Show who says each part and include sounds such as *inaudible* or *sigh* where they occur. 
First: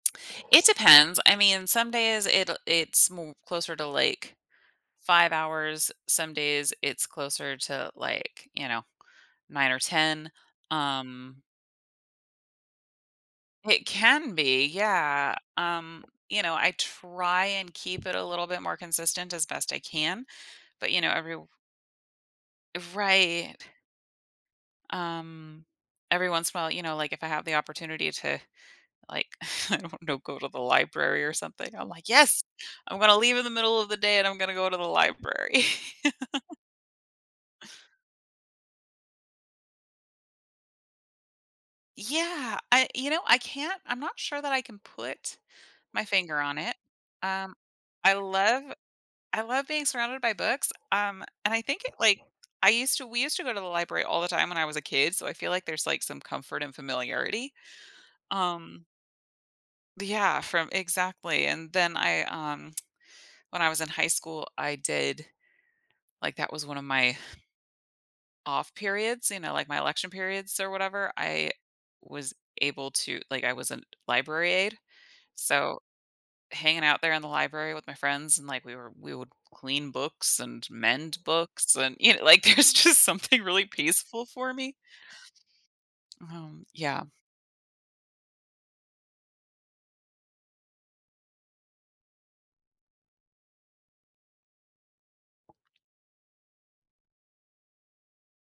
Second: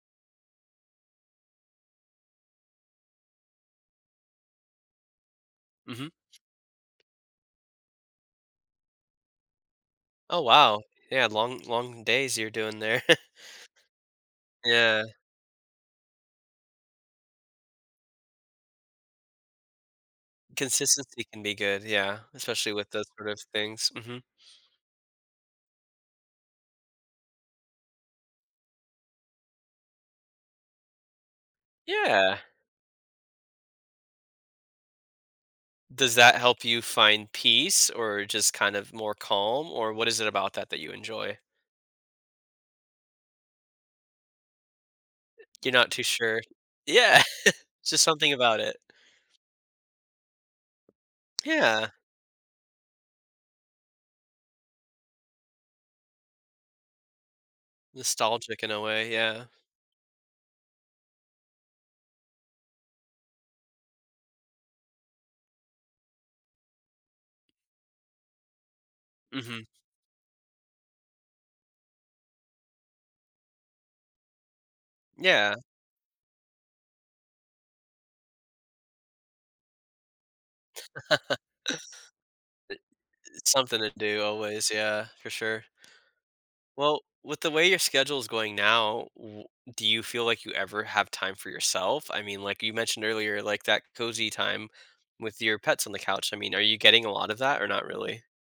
Speaker 1: It depends. I mean, some days, it'll it's mo closer to, like, 5 hours.
Speaker 2: Mhm.
Speaker 1: Some days, it's closer to, like, you know, 9 or 10.
Speaker 2: Oh, wow. Yeah.
Speaker 1: Um
Speaker 2: Long long days you're doing there. *chuckles*
Speaker 1: It can be.
Speaker 2: Yeah.
Speaker 1: Yeah. Um, you know, I try and keep it a little bit more consistent as best I can, but, you know,
Speaker 2: Consistency
Speaker 1: every
Speaker 2: can be good, yeah, especially with those sort of
Speaker 1: Right.
Speaker 2: things, mhm.
Speaker 1: Um, every once in while, know, like if I have the opportunity to, like, I don't know, go to the library or something, I'm like,
Speaker 2: Yeah.
Speaker 1: "Yes, I'm gonna leave in the middle of the day and I'm gonna go to the library."
Speaker 2: Does that
Speaker 1: *laughs*
Speaker 2: help you find peace or just kind of more calm, or what is it about that that you enjoy?
Speaker 1: Yeah. I you know, I can't I'm not sure that I can put
Speaker 2: You're not too
Speaker 1: my finger
Speaker 2: sure.
Speaker 1: on it,
Speaker 2: Yeah.
Speaker 1: um,
Speaker 2: *laughs* Just
Speaker 1: I
Speaker 2: something about
Speaker 1: love
Speaker 2: it.
Speaker 1: I love being surrounded by books. Um, and I think
Speaker 2: Yeah.
Speaker 1: it like I used to we used to go to the library all the time when I was a kid, so I feel like there's like some comfort and familiarity,
Speaker 2: Nostalgic in a
Speaker 1: um
Speaker 2: way, yeah.
Speaker 1: Yeah, from Exactly, and then I, um, when I was in high school, I did like, that was one of my off periods, you know,
Speaker 2: Mhm.
Speaker 1: like my election periods or whatever. I was able to like, I was a library aide,
Speaker 2: Yeah.
Speaker 1: so hanging out there in the library with my friends and like we were we would clean books and
Speaker 2: *laughs* I
Speaker 1: mend books and, you know, like, there's just
Speaker 2: i
Speaker 1: something
Speaker 2: it's
Speaker 1: really
Speaker 2: something to do
Speaker 1: peaceful for
Speaker 2: always,
Speaker 1: me.
Speaker 2: yeah, for sure.
Speaker 1: Um,
Speaker 2: Well,
Speaker 1: yeah.
Speaker 2: with the way your schedule is going now, w do you feel like you ever have time for yourself? I mean, like you mentioned earlier, like, that cozy time with your pets on the couch. I mean, are you getting a lot of that or not really?